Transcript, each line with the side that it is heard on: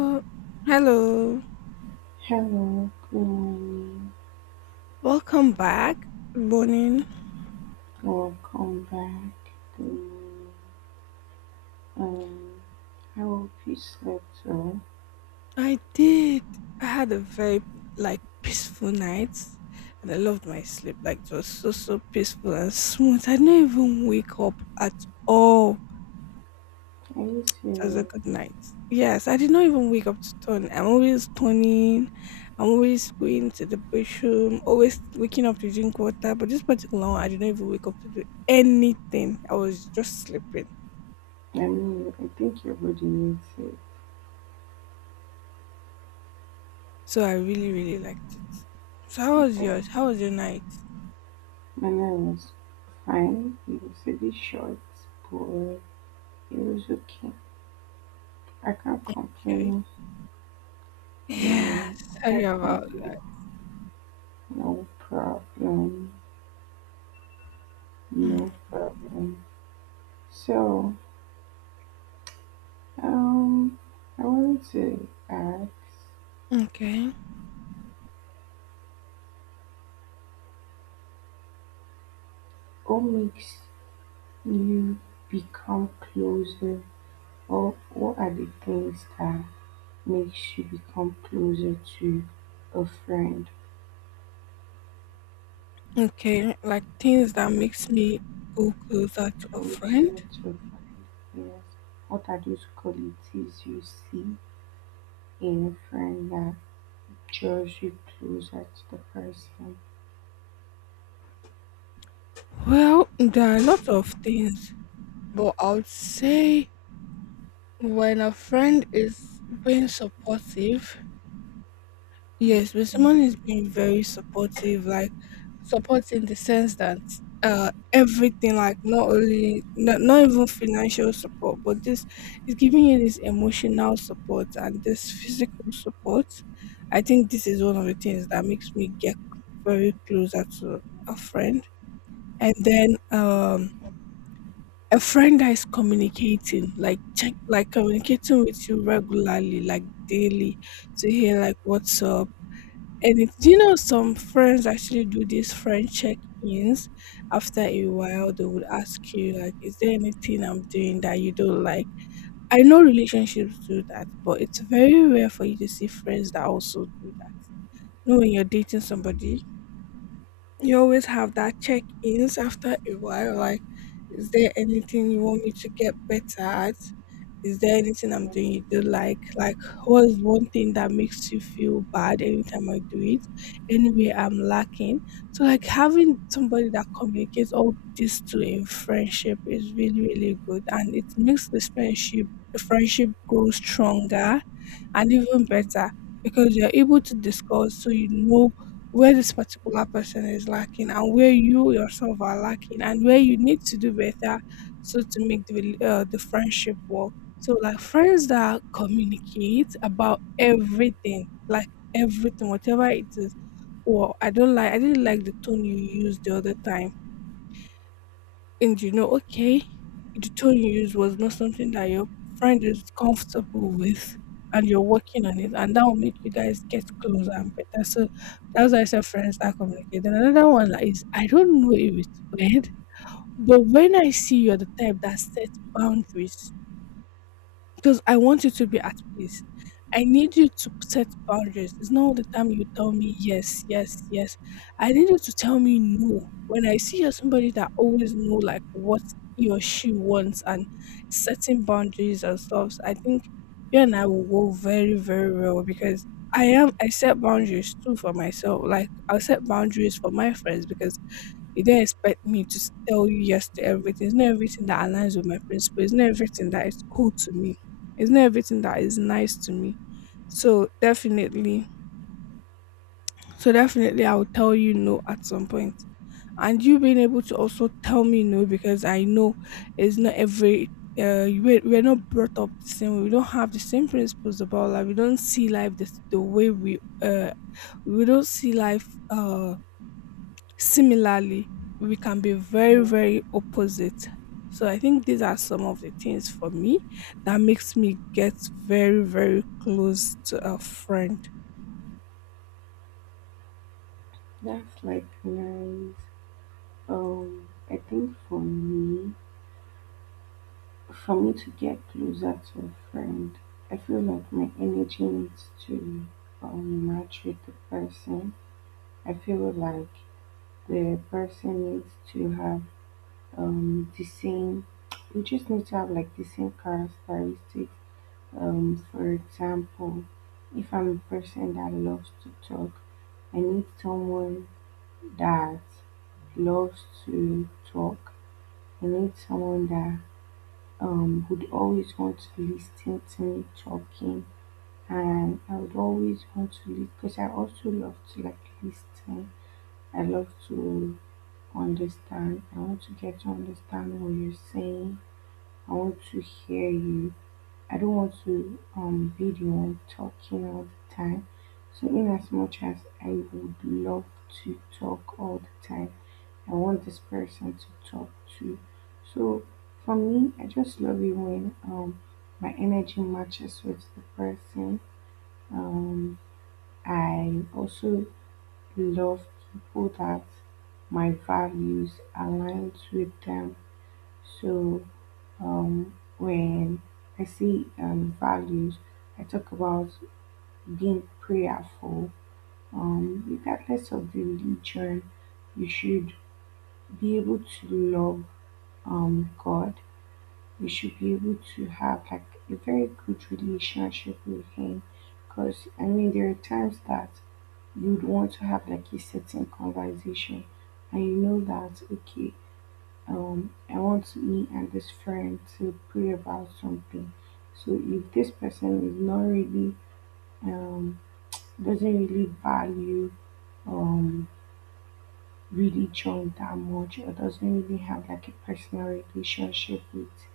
left: Uh, hello,
right: Hello, good morning,
left: welcome back. Good morning.
right: welcome back. Good morning. Um, I hope you slept well.
left: I did. I had a very peaceful night, and I loved my sleep. Like it was so peaceful and smooth. I didn't even wake up at all.
right: I used
left: It was a
right: to,
left: good night. Yes, I did not even wake up to turn. I'm always turning. I'm always going to the bathroom. Always waking up to drink water. But this particular one, I didn't even wake up to do anything. I was just sleeping.
right: I mean, I think your body needs it.
left: So I really, really liked it. So how
right: But
left: was
right: the
left: yours? How was your night?
right: manner was fine. It was a bit short, but it was okay. I can't
left: Okay.
right: complain. Yeah,
left: Yeah,
right: I
left: sorry
right: can't
left: about
right: complain.
left: that.
right: No problem.
left: Mm,
right: No problem. So, um, I wanted to ask,
left: Okay.
right: what makes You become closer, or what are the things that makes you become closer to a friend?
left: Okay. Like things that makes me go closer to a
right: Closer
left: friend.
right: to a friend, yes. What are those qualities you see in a friend that draws you closer to the person?
left: Well, there are a lot of things, but I would say when a friend is being supportive. Yes, but someone
right: Okay.
left: is being very supportive, like support in the sense that everything, like not only not, not even financial support, but this is giving you this emotional support and this physical support. I think this is one of the things that makes me get very closer to a friend. And then a friend that is communicating, like check like communicating with you regularly, like daily to hear like what's up. And it, do you know some friends actually do these friend check-ins? After a while, they would ask you like, "Is there anything I'm doing that you don't like?" I know relationships do that, but it's very rare for you to see friends that also do that. You know, when you're dating somebody, you always have that check ins after a while, like is there anything you want me to get better at, is there anything I'm doing you do like what is one thing that makes you feel bad anytime I do it, anyway I'm lacking. So like having somebody that communicates all this to in friendship is really really good, and it makes the friendship grow stronger and even better,
right: Mm,
left: because you're able to discuss so you know where this particular person is lacking and where you yourself are lacking and where you need to do better so to make the the friendship work. So like friends that communicate about everything, like everything whatever it is, or I don't like, I didn't like the tone you used the other time, and you know, okay, the tone you used was not something that your friend is comfortable with, and you're working on it, and that will make you guys get closer and better. So that's why I said friends that communicate. Then another one that is, I don't know if it's weird, but when I see you're the type that sets boundaries, because I want you to be at peace. I need you to set boundaries. It's not all the time you tell me yes, yes, yes. I need you to tell me no. When I see you're somebody that always know like what he or she wants and setting boundaries and stuff, I think you and I will go very, very well because I set boundaries too for myself. Like I'll set boundaries for my friends because you don't expect me to tell you yes to everything. It's not everything that aligns with my principles. It's not everything that is cool to me. It's not everything that is nice to me. So definitely, so definitely, I will tell you no at some point. And you being able to also tell me no, because I know it's not every. We're not brought up the same way. We don't have the same principles about life. We don't see life this, the way we don't see life similarly, we can be very,
right: yeah,
left: very opposite. So I think these are some of the things for me that makes me get very, very close to a friend.
right: that's like nice. I think for me, for me to get closer to a friend, I feel like my energy needs to match with the person. I feel like the person needs to have the same, we just need to have like the same characteristics. For example, if I'm a person that loves to talk, I need someone that loves to talk. I need someone that would always want to listen to me talking, and I would always want to listen because I also love to like listen. I love to understand. I want to get to understand what you're saying. I want to hear you. I don't want to be the one talking all the time. So in as much as I would love to talk all the time, I want this person to talk to. So for me, I just love it when my energy matches with the person. Um I also love people that my values aligns with them. So when I see values, I talk about being prayerful. Regardless of the religion, you should be able to love God. You should be able to have like a very good relationship with Him, because I mean there are times that you'd want to have like a certain conversation, and you know that okay, I want me and this friend to pray about something. So if this person is not really um, doesn't really value um, religion that much or doesn't really have like a personal relationship with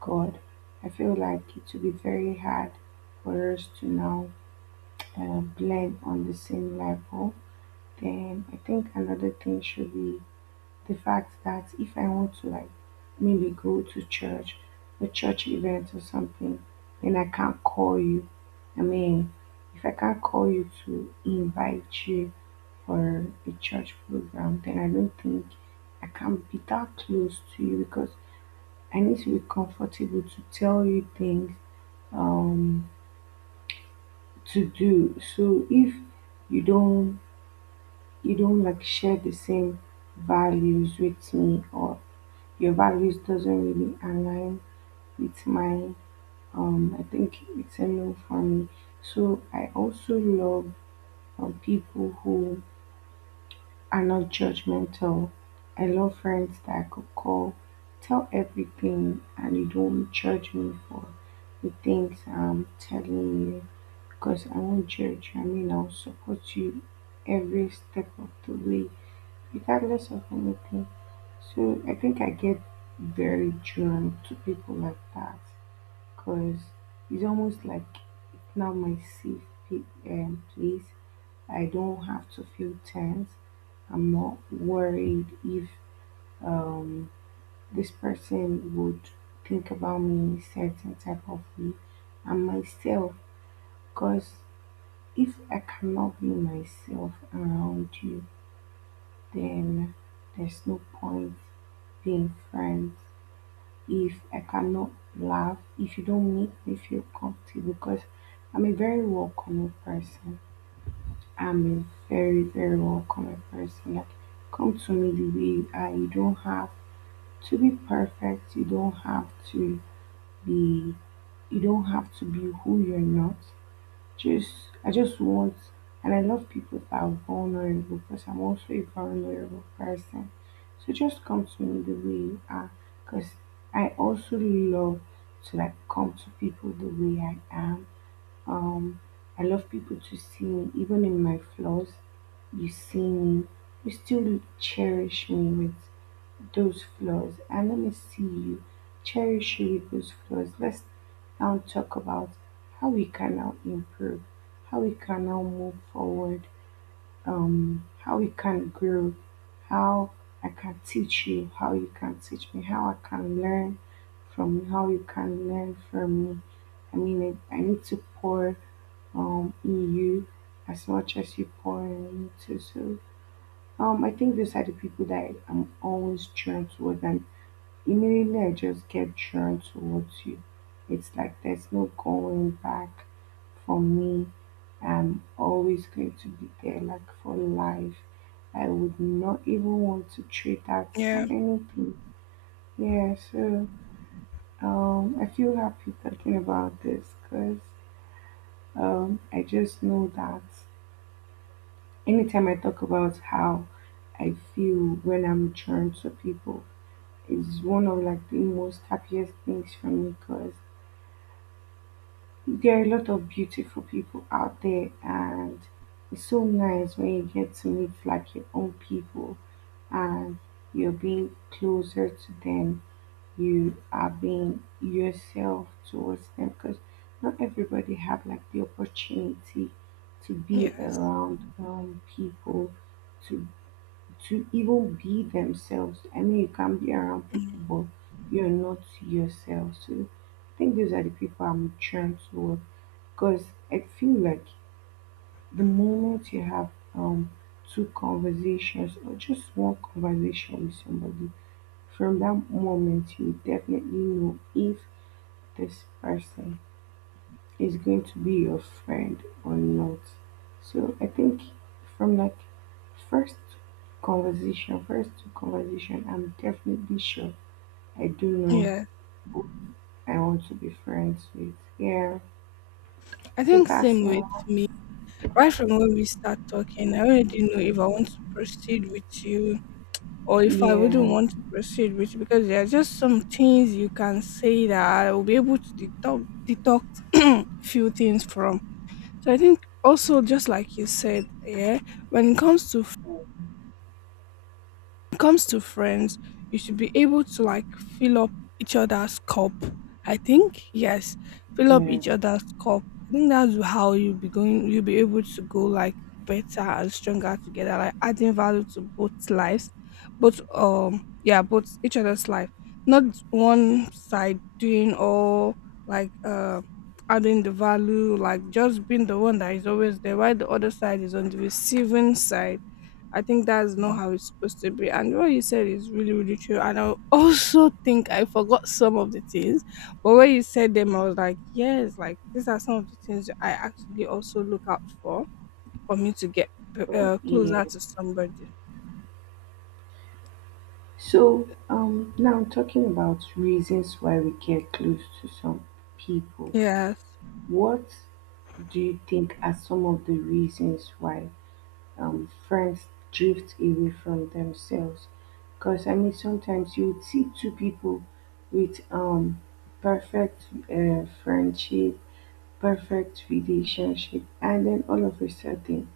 right: God, I feel like it will be very hard for us to now blend on the same level. Then I think another thing should be the fact that if I want to like maybe go to church, a church event or something, then I can't call you. I mean, if I can't call you to invite you for a church program, then I don't think I can be that close to you because I need to be comfortable to tell you things um to do. So if you don't you don't like share the same values with me or your values doesn't really align with mine, I think it's a no for me. So I also love people who are not judgmental. I love friends that I could call, tell everything and you don't judge me for the things I'm telling you because I won't judge you. I mean, I'll support you every step of the way, regardless of anything. So I think I get very drawn to people like that because it's almost like now my safe place. I don't have to feel tense. I'm not worried if um, this person would think about me in a certain type of way. And myself, because if I cannot be myself around you, then there's no point being friends. If I cannot laugh, if you don't make me feel comfortable, because I'm a very welcoming person. I'm a very, very welcoming person. Like, come to me the way you are. You don't have to be perfect. Be, you don't have to be who you're not. Just I just want and I love people that are vulnerable because I'm also a vulnerable person. So just come to me the way you are because I also love to like come to people the way I am. Um I love people to see me even in my flaws. You see me, you still cherish me with those flaws, and let me see you, cherish you with those flaws. Let's now talk about how we can now improve, how we can now move forward, how we can grow, how I can teach you, how you can teach me, how I can learn from you, how you can learn from me. I mean, I need to pour in you as much as you pour in me too. So I think those are the people that I'm always drawn towards. And immediately I just get drawn towards you, it's like there's no going back for me. I'm always going to be there, like for life. I would not even want to trade that for
left: Yeah.
right: anything. Yeah, so I feel happy talking about this because I just know that anytime I talk about how I feel when I'm drawn to people, it's one of like the most happiest things for me because there are a lot of beautiful people out there, and it's so nice when you get to meet like your own people and you're being closer to them, you are being yourself towards them because not everybody have like the opportunity to be
left: Yes.
right: around people to to even be themselves. I mean, you can be around people,
left: Mm.
right: but you're not yourself. So I think those are the people I'm trying to, because I feel like the moment you have um two conversations or just one conversation with somebody, from that moment you definitely know if this person is going to be your friend or not. So I think from like first conversation, first two conversation, I'm definitely sure I do know
left: Yeah.
right: I want to be friends with. Yeah.
left: I
right: So
left: think
right: that's
left: same with me. Right from when we start talking, I already know if I want to proceed with you or if I wouldn't
right: yeah,
left: want to proceed with you, because there are just some things you can say that I will be able to deduct few things from. So I think also just like you said, yeah, when it comes to, friends, you should be able to like fill up each other's cup. I think yes, fill up
right: yeah,
left: each other's cup. I think that's how you'll be going. You'll be able to go like better and stronger together, like adding value to both lives, both yeah, both each other's life. Not one side doing all like uh adding the value, like just being the one that is always there, while the other side is on the receiving side. I think that's not
right: yeah.
left: how it's supposed to be. And what you said is really, really true. And I also think I forgot some of the things, but when you said them, I was like, yes, like these are some of the things that I actually also look out for me to get
right: But yeah.
left: closer to somebody.
right: So, now talking about reasons why we get close to some people,
left: Yes.
right: what do you think are some of the reasons why friends drift away from themselves? Because I mean, sometimes you would see two people with perfect friendship, perfect relationship, and then all of a sudden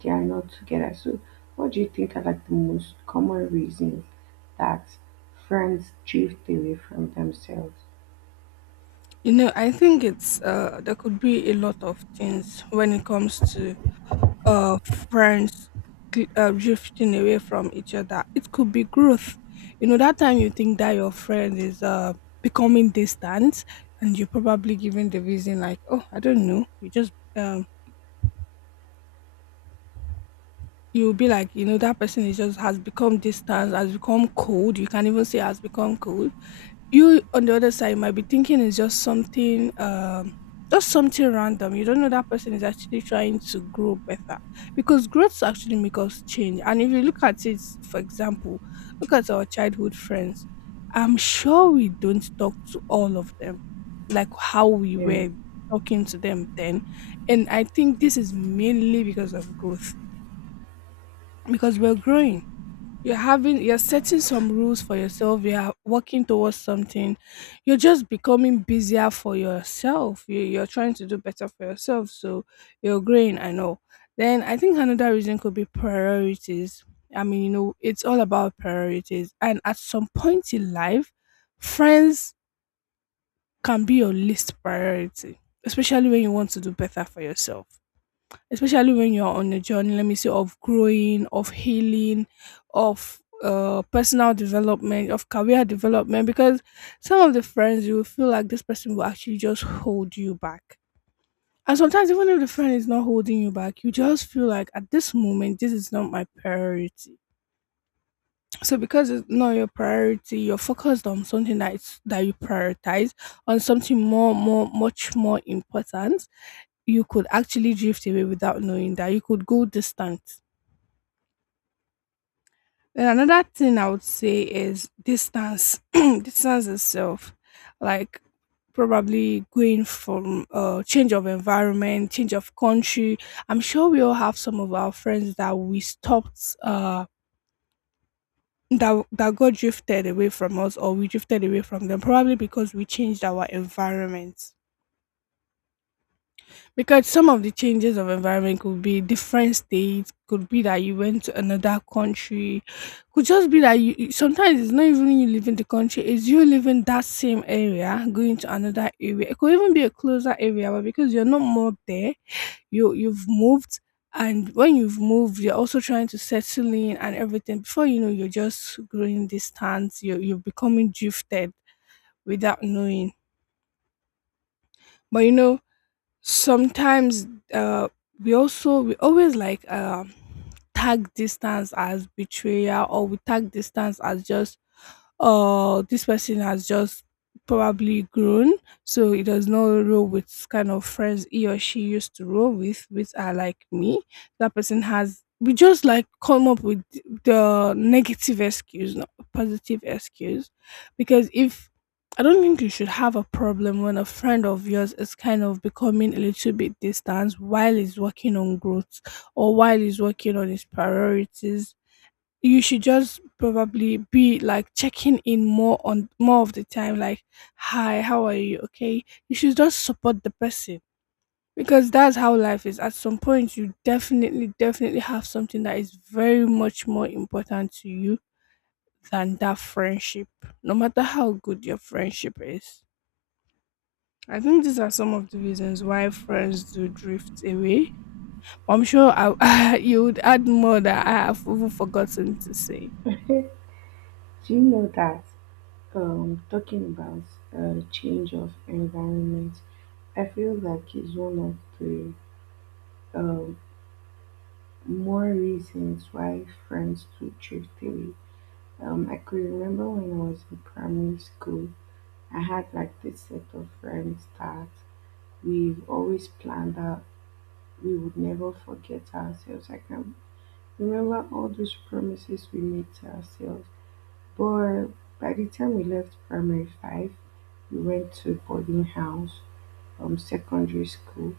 right: they are not together. So, what do you think are like the most common reasons that friends drift away from themselves?
left: You know, I think there could be a lot of things when it comes to uh, friends drifting away from each other. It could be growth. You know, that time you think that your friend is becoming distant, and you're probably giving the reason like, oh, I don't know. You'll be like, you know, that person is just has become distant, has become cold. You can even say has become cold. You on the other side might be thinking it's just something random. You don't know that person is actually trying to grow better, because growth actually make us change. And if you look at it, for example, look at our childhood friends, I'm sure we don't talk to all of them like how we
right: Yeah.
left: were talking to them then. And I think this is mainly because of growth, because we're growing. You're setting some rules for yourself. You're working towards something. You're just becoming busier for yourself. You're trying to do better for yourself. So you're growing, I know. Then I think another reason could be priorities. I mean, you know, it's all about priorities. And at some point in life, friends can be your least priority, especially when you want to do better for yourself, especially when you're on a journey, let me say, of growing, of healing, of personal development, of career development, because some of the friends you will feel like this person will actually just hold you back. And sometimes even if the friend is not holding you back, you just feel like at this moment this is not my priority. So because it's not your priority, you're focused on something that is, that you prioritize, on something more more much more important. You could actually drift away without knowing, that you could go distant. Then another thing I would say is distance distance itself. Like probably going from change of environment, change of country, I'm sure we all have some of our friends that we stopped that got drifted away from us, or we drifted away from them, probably because we changed our environment. Because some of the changes of environment could be different states, could be that you went to another country, could just be that you sometimes it's not even you leaving the country, it's you leaving that same area going to another area, it could even be a closer area, but because you're not more there, you've moved. And when you've moved, you're also trying to settle in and everything, before you know you're just growing distance. You're becoming drifted without knowing. But you know, sometimes uh we always like tag distance as betrayal, or we tag distance as just, or this person has just probably grown, so he does not roll with kind of friends he or she used to roll with, which are like me. That person has. We just like come up with the negative excuse, not positive excuse, because if I don't think you should have a problem when a friend of yours is kind of becoming a little bit distant while he's working on growth or while he's working on his priorities. You should just probably be like checking in more on more of the time, like, hi, how are you, okay, you should just support the person, because that's how life is. At some point you definitely have something that is very much more important to you than that friendship, no matter how good your friendship is. I think these are some of the reasons why friends do drift away. I'm sure you would add more that I have even forgotten to say.
right: Do you know that talking about change of environment, I feel like is one of the um, more reasons why friends do drift away. I could remember when I was in primary school, I had like this set of friends that we've always planned that we would never forget ourselves. I can remember all those promises we made to ourselves. But by the time we left primary five, we went to boarding house from secondary school.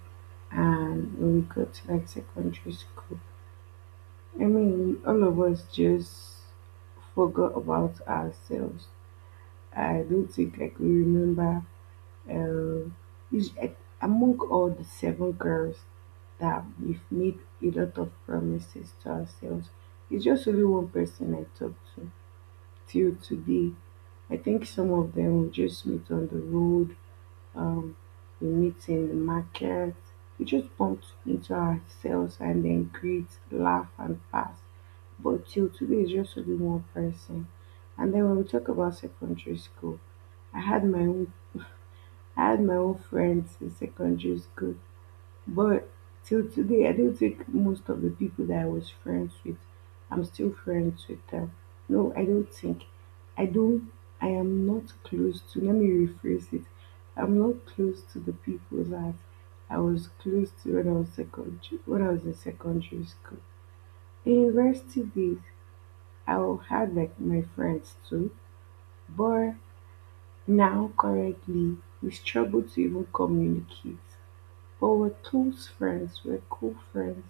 right: And when we got to like secondary school, I mean, all of us just forgot about ourselves. I don't think like we remember. Uh, is Among all the seven girls that we've made a lot of promises to ourselves, it's just only one person I talk to till today. I think some of them we just meet on the road, um, we meet in the market, we just bump into ourselves and then greet, laugh, and pass. But till today, it's just only one person. And then when we talk about secondary school, I had my own I had my own friends in secondary school, but till today, I don't think most of the people that I was friends with, I'm still friends with them. No, I don't think. I don't, I am not close to, let me rephrase it. I'm not close to the people that I was close to when I was secondary, when I was in secondary school. In university days, I had like my friends too, but now currently, we struggle to even communicate. But with close friends. We're cool friends.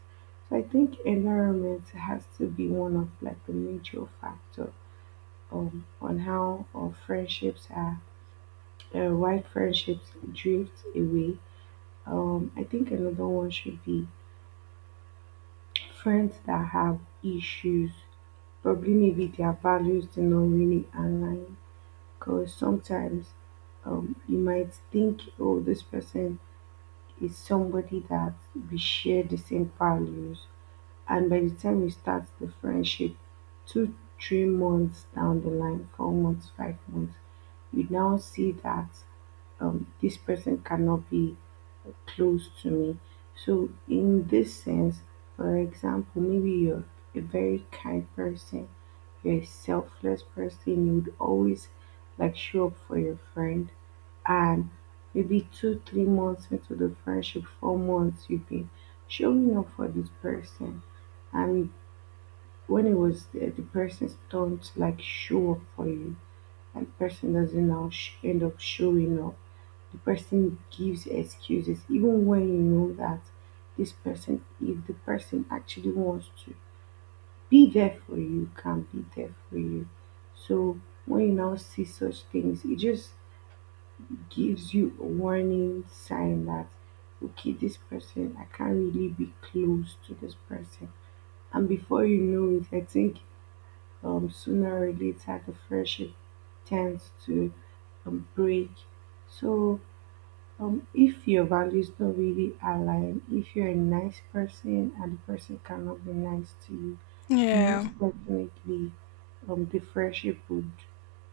right: So I think environment has to be one of like the major factor on how our friendships are, why friendships drift away. I think another one should be friends that have issues. Probably maybe their values do not really align. Because sometimes you might think, oh, this person is somebody that we share the same values. And by the time you start the friendship, 2 3 months down the line, 4 months, 5 months, you now see that this person cannot be close to me. So in this sense, for example, maybe you're a very kind person, you're a selfless person, you would always like show up for your friend. And maybe 2 3 months into the friendship, 4 months, you've been showing up for this person. And when it was the person's turn to like show up for you, and the person doesn't now end up showing up. The person gives excuses even when you know that this person, if the person actually wants to be there for you, can be there for you. So when you now see such things, it just gives you a warning sign that okay, this person, I can't really be close to this person. And before you know it, I think sooner or later the friendship tends to break. So, if your values don't really align, if you're a nice person and the person cannot be nice to you, most
left: Yeah,
right: definitely the friendship would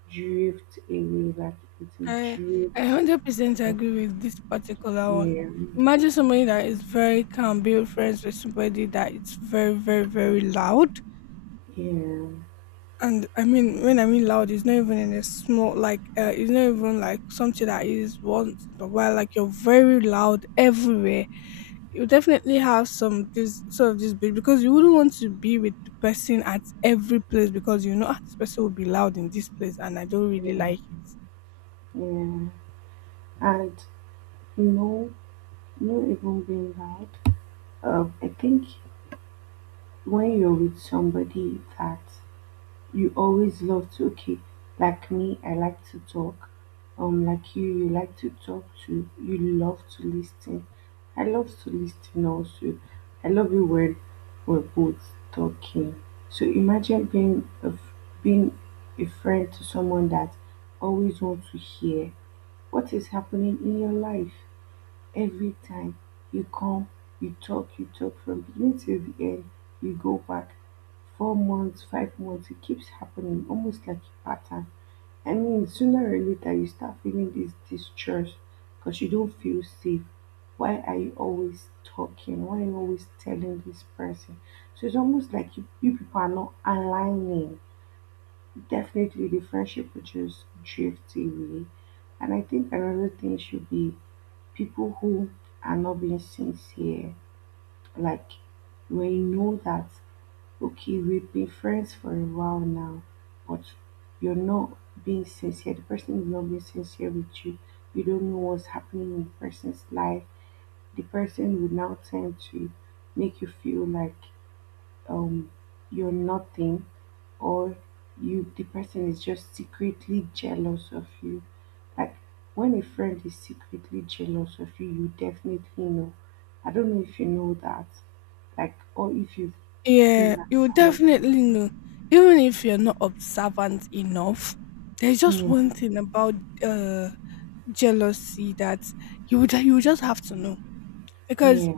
right: drift away, like it will
left: I I
right: drift.
left: 100% agree with this particular one.
right: Yeah,
left: Imagine somebody that is very calm being friends with somebody that is very, very, very loud.
right: yeah,
left: And I mean, when I mean loud, it's not even in a small like it's not even like something that is once in a while. Like, you're very loud everywhere. You definitely have some this sort of this bit, because you wouldn't want to be with the person at every place, because you know, "Ah, this person will be loud in this place and I don't really
right: yeah,
left: like it."
right: yeah. And no, no, even being loud. I think when you're with somebody that. You always love to cook. Like me, I like to talk. Like you like to talk too. You love to listen. I love to listen also. I love it when we're both talking. So imagine being being a friend to someone that always wants to hear what is happening in your life every time. You come, you talk from beginning till the end, you go back, 4 months, 5 months, it keeps happening almost like a pattern. I mean, sooner or later you start feeling this distrust because you don't feel safe. Why are you always talking? Why are you always telling this person? So it's almost like you people are not aligning. Definitely the friendship will just drift away. And I think another thing should be people who are not being sincere. Like, when you know that, okay, we've been friends for a while now, but you're not being sincere. The person is not being sincere with you. You don't know what's happening in the person's life. The person will now tend to make you feel like um, you're nothing, or you the person is just secretly jealous of you. Like when a friend is secretly jealous of you, you definitely know. I don't know if you know that, like, or if you've
left: Yeah,
right: seen that
left: you will
right: or not.
left: definitely know. Even if you're not observant enough, there's just
right: Yeah,
left: one thing about uh jealousy that you would just have to know. Because
right: yeah,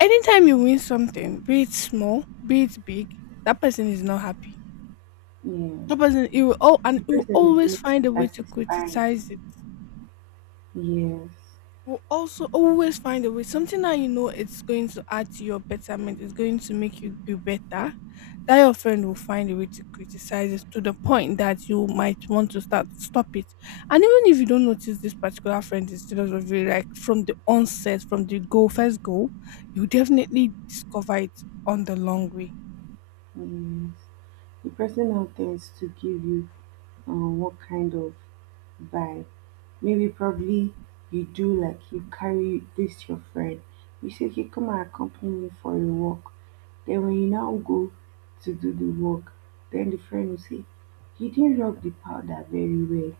left: anytime you win something, be it small, be it big, that person is not happy.
right: yeah.
left: That person you will all and
right: The
left: you will
right: person is
left: always
right: never
left: find a way to
right: inspired.
left: criticize it,
right: Yes,
left: will also always find a way. Something that you know it's going to add to your betterment, it's going to make you be better, that your friend will find a way to criticize it, to the point that you might want to start stop it. And even if you don't notice this particular friend is jealous of you, like, from the onset, from the go first goal, you definitely discover it on the long way.
right: yes. The person out there is to give you what kind of vibe. Maybe probably you do like you carry this your friend. You say, okay, come and accompany me for a walk. Then when you now go to do the walk, then the friend will say, you didn't rub the powder very well.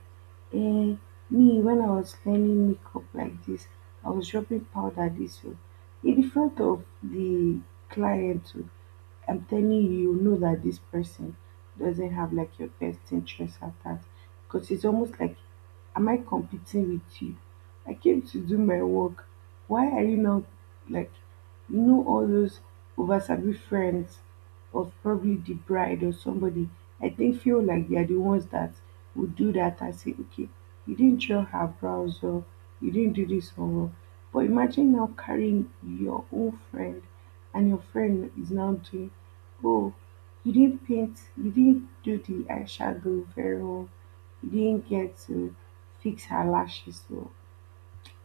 right: Eh, me, when I was learning makeup like this, I was rubbing powder this way. In the front of the client too, I'm telling you, you know that this person doesn't have like your best interest at heart because it's almost like, am I competing with you? I came to do my work. Why are you not like, all those over sabi friends of probably the bride or somebody? I think feel like they are the ones that would do that. I say, okay, you didn't draw her brows or you didn't do this homework. But imagine now carrying your own friend, and your friend is now doing, oh, you didn't paint, you didn't do the eyeshadow very well. You didn't get to fix her lashes well.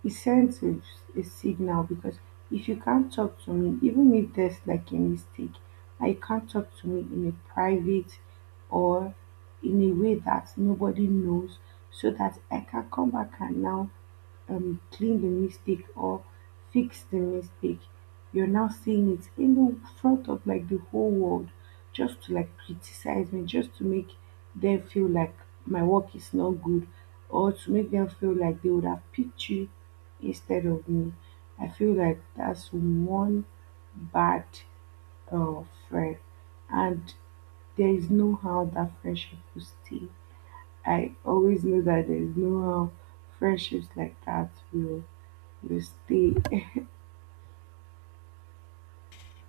right: It sends a signal because if you can't talk to me, even if there's like a mistake, I can't talk to me in a private or in a way that nobody knows, so that I can come back and now clean the mistake or fix the mistake. You're now seeing it in the front of like the whole world just to like criticize me, just to make them feel like my work is not good, or to make them feel like they would have picked you instead of me. I feel like that's one bad uh, friend, and there is no how that friendship will stay. I always know that there is no how friendships like that will you stay.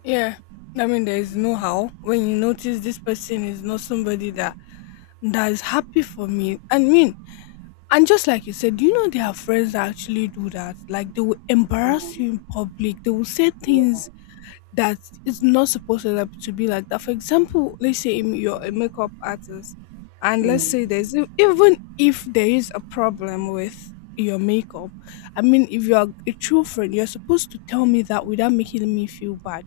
left: Yeah. I mean, there is no how, when you notice this person is not somebody that is happy for me. I mean, and just like you said, you know there are friends that actually do that? Like, they will embarrass
right: um,
left: you in public. They will say
right: yeah.
left: things that it's not supposed to, to be like that. For example, let's say you're a makeup artist, and let's say
right: um,
left: there's even if there is a problem with your makeup, I mean, if you are a true friend, you're supposed to tell me that without making me feel bad.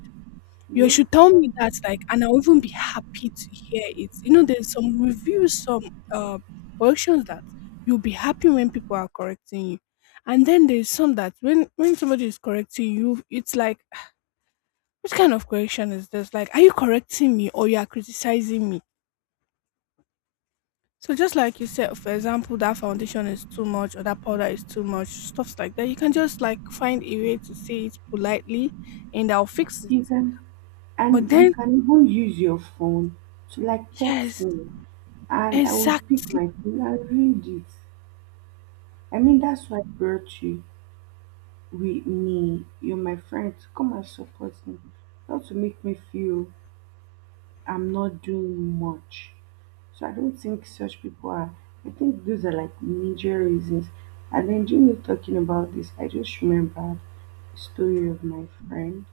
left: You
right: yes.
left: should tell me that, like, and I'll even be happy to hear it. You know, there's some reviews, some uh, corrections that you'll be happy when people are correcting you. And then there's some that, when somebody is correcting you, it's like, what kind of correction is this? Like, are you correcting me or you are criticizing me? So, just like you said, for example, that foundation is too much or that powder is too much, stuffs like that. You can just like find a way to say it politely, and I'll fix it.
right: You can,
left: But
right: and you
left: then,
right: can even use your phone to like text
left: yes,
right: me, and I would pick
left: exactly.
right: my phone and read it. I mean, that's why I brought you with me. You're my friend. Come and support me, not to make me feel I'm not doing much. So I don't think such people are. I think those are like major reasons. And then, during you talking about this, I just remembered a story of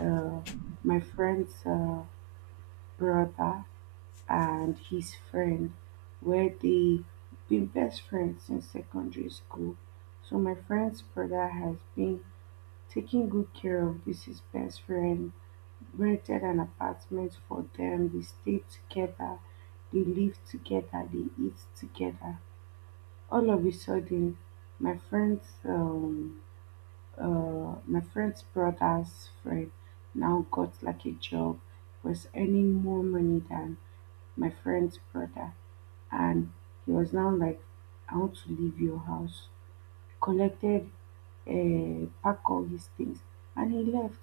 right: uh, my friend's brother and his friend, were they been best friends since secondary school. So my friend's brother has been taking good care of this his best friend, rented an apartment for them, they stay together, they live together, they eat together. All of a sudden, my friend's um, my friend's brother's friend now got like a job, was earning more money than my friend's brother, and he was now like, I want to leave your house. Collected, pack all his things, and he left.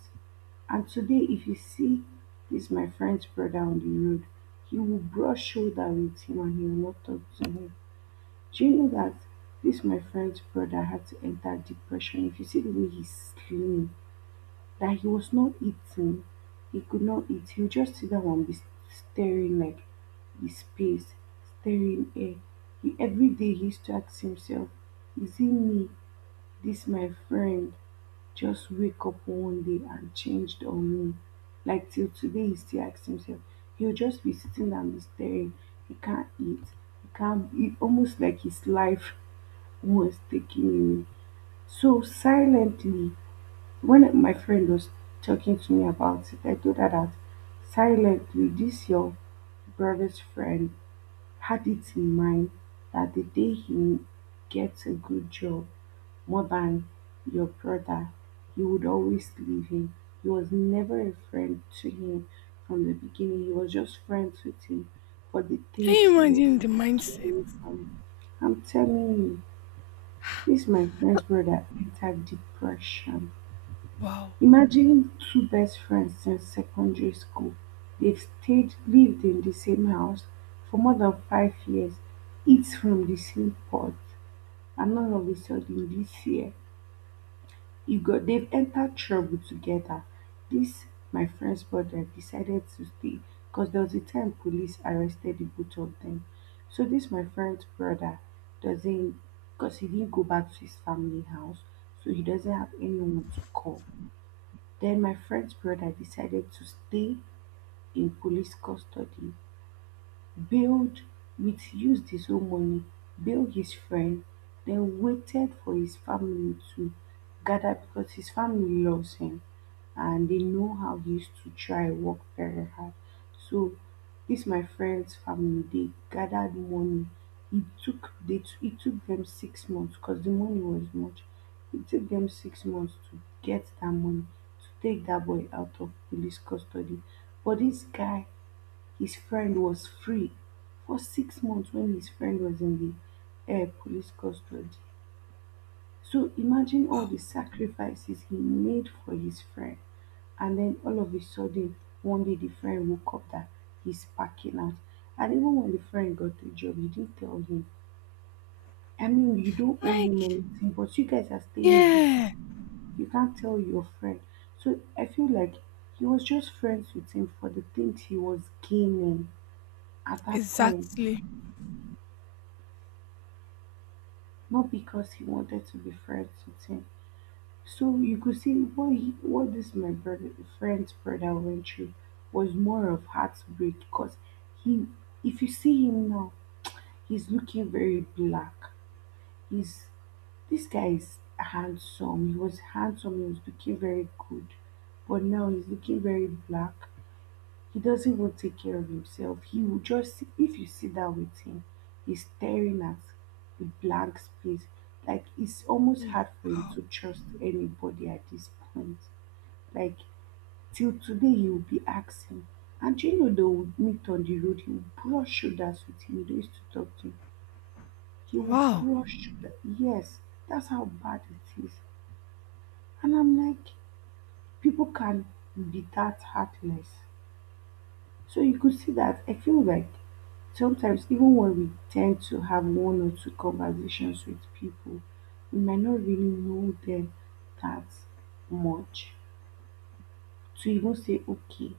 right: And today, if you see this my friend's brother on the road, he will brush shoulder with him and he will not talk to him. Do you know that this my friend's brother had to enter depression? If you see the way he's slim, that he was not eating. He could not eat. He would just sit down and be staring like his space, staring air. He, every day he used to ask himself, is it me? This my friend just wake up one day and changed on me. Like till today he still asks himself. He'll just be sitting down and be staring. He can't eat. He can't eat almost like his life was taking him. So silently when my friend was talking to me about it, I told her that silently this your brother's friend had it in mind that the day he gets a good job more than your brother, you would always leave him. He was never a friend to him from the beginning. He was just friends with him for the
left: Can
right: things
left: you
right: he was
left: imagine the mindset?
right: getting from him. I'm telling you, this my friend's brother entered depression.
left: Wow,
right: Imagine two best friends since secondary school. They've stayed lived in the same house for more than 5 years, eat from the same pot, and all of a sudden this year, you got they've entered trouble together. This my friend's brother decided to stay because there was a time police arrested the both of them. So this my friend's brother doesn't, because he didn't go back to his family house, so he doesn't have anyone to call. Then my friend's brother decided to stay in police custody, bailed with his own money, bailed his friend, then waited for his family to gather because his family loves him and they know how he used to try work very hard. So this my friend's family, they gathered money. It took it took them 6 months because the money was much. It took them 6 months to get that money to take that boy out of police custody. But this guy, his friend was free for 6 months when his friend was in the police custody. So imagine
left: wow.
right: all the sacrifices he made for his friend, and then all of a sudden, one day the friend woke up that he's packing out. And even when the friend got the job, you didn't tell him. I mean, you don't owe
left: Like,
right: him anything, but you guys are staying in the city.
left: yeah,
right: You can't tell your friend. So I feel like he was just friends with him for the things he was gaining at that point,
left: exactly.
right: not because he wanted to be friends with him. So you could see what this my brother friend's brother went through was more of heartbreak because he, if you see him now, he's looking very black. He's This guy is handsome. He was handsome, he was looking very good. But now he's looking very black. He doesn't even take care of himself. He will just sit if you sit down with him, he's staring at a blank space. Like it's almost
left: Yeah.
right: hard for him
left: Wow,
right: to trust anybody at this point, like till today he will be asking. And do you know, they will meet on the road, he will brush shoulders with him, they used to talk to him, he will
left: wow.
right: brush shoulder. Yes, that's how bad it is. And I'm like, people can be that heartless. So you could see that I feel like sometimes even when we tend to have one or two conversations with people, we might not really know them that much to even say okay,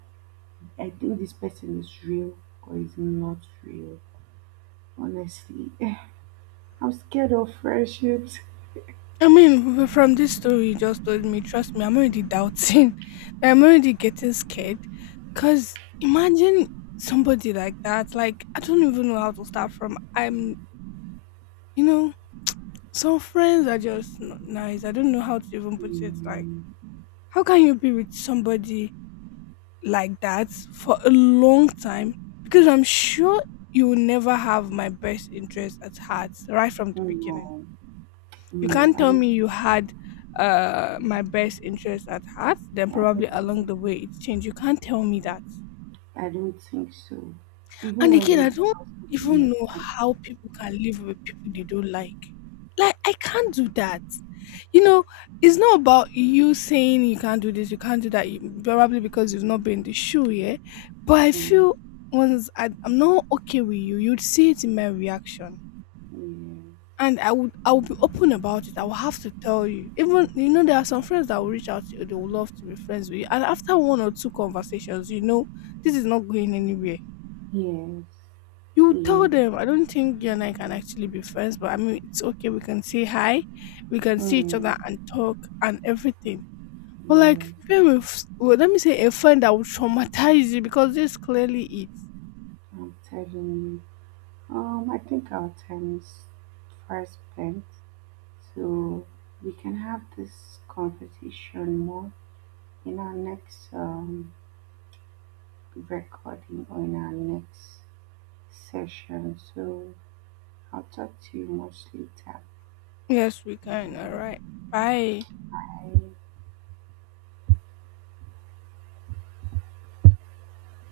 right: I think this person is real or is not real. Honestly, I'm scared of friendships.
left: I mean, from this story you just told me, trust me, I'm already doubting. I'm already getting scared. Because imagine somebody like that. Like, I don't even know how to start from. You know, some friends are just not nice. I don't know how to even put it. Like,
right: Mm.
left: how can you be with somebody like that for a long time, because I'm sure you will never have my best interest at heart right from the beginning.
right: No,
left: You
right: no,
left: can't tell me you had my best interest at heart, then
right: I
left: probably
right: don't,
left: along the way it's changed. You can't tell me that.
right: I don't think so. Even
left: And again, I
right: when
left: don't
right: I was making
left: even
right: my
left: know
right: friend.
left: how people can live with people they don't like. Like, I can't do that. You know, it's not about you saying you can't do this, you can't do that. You, probably because you've not been in the shoe, yeah. But I
right: Mm.
left: feel, once I'm not okay with you, you'd see it in my reaction, and I would be open about it. I will have to tell you. Even, you know, there are some friends that will reach out to you. They will love to be friends with you, and after one or two conversations, you know, this is not going anywhere.
right: Yeah.
left: You
right: Yes,
left: tell
right: yes.
left: them, I don't think you and I can actually be friends, but I mean, it's okay. We can say hi, we can see each other
right: Mm.
left: and talk and everything. But like,
right: Yes.
left: being with, well, let me say a friend that will traumatize you, because this clearly it.
right: I'm telling you. I think our time is far spent, so we can have this conversation more in our next recording or in our next session. So I'll talk to you mostly later.
left: Yes, we can. All right. Bye.
right: Bye.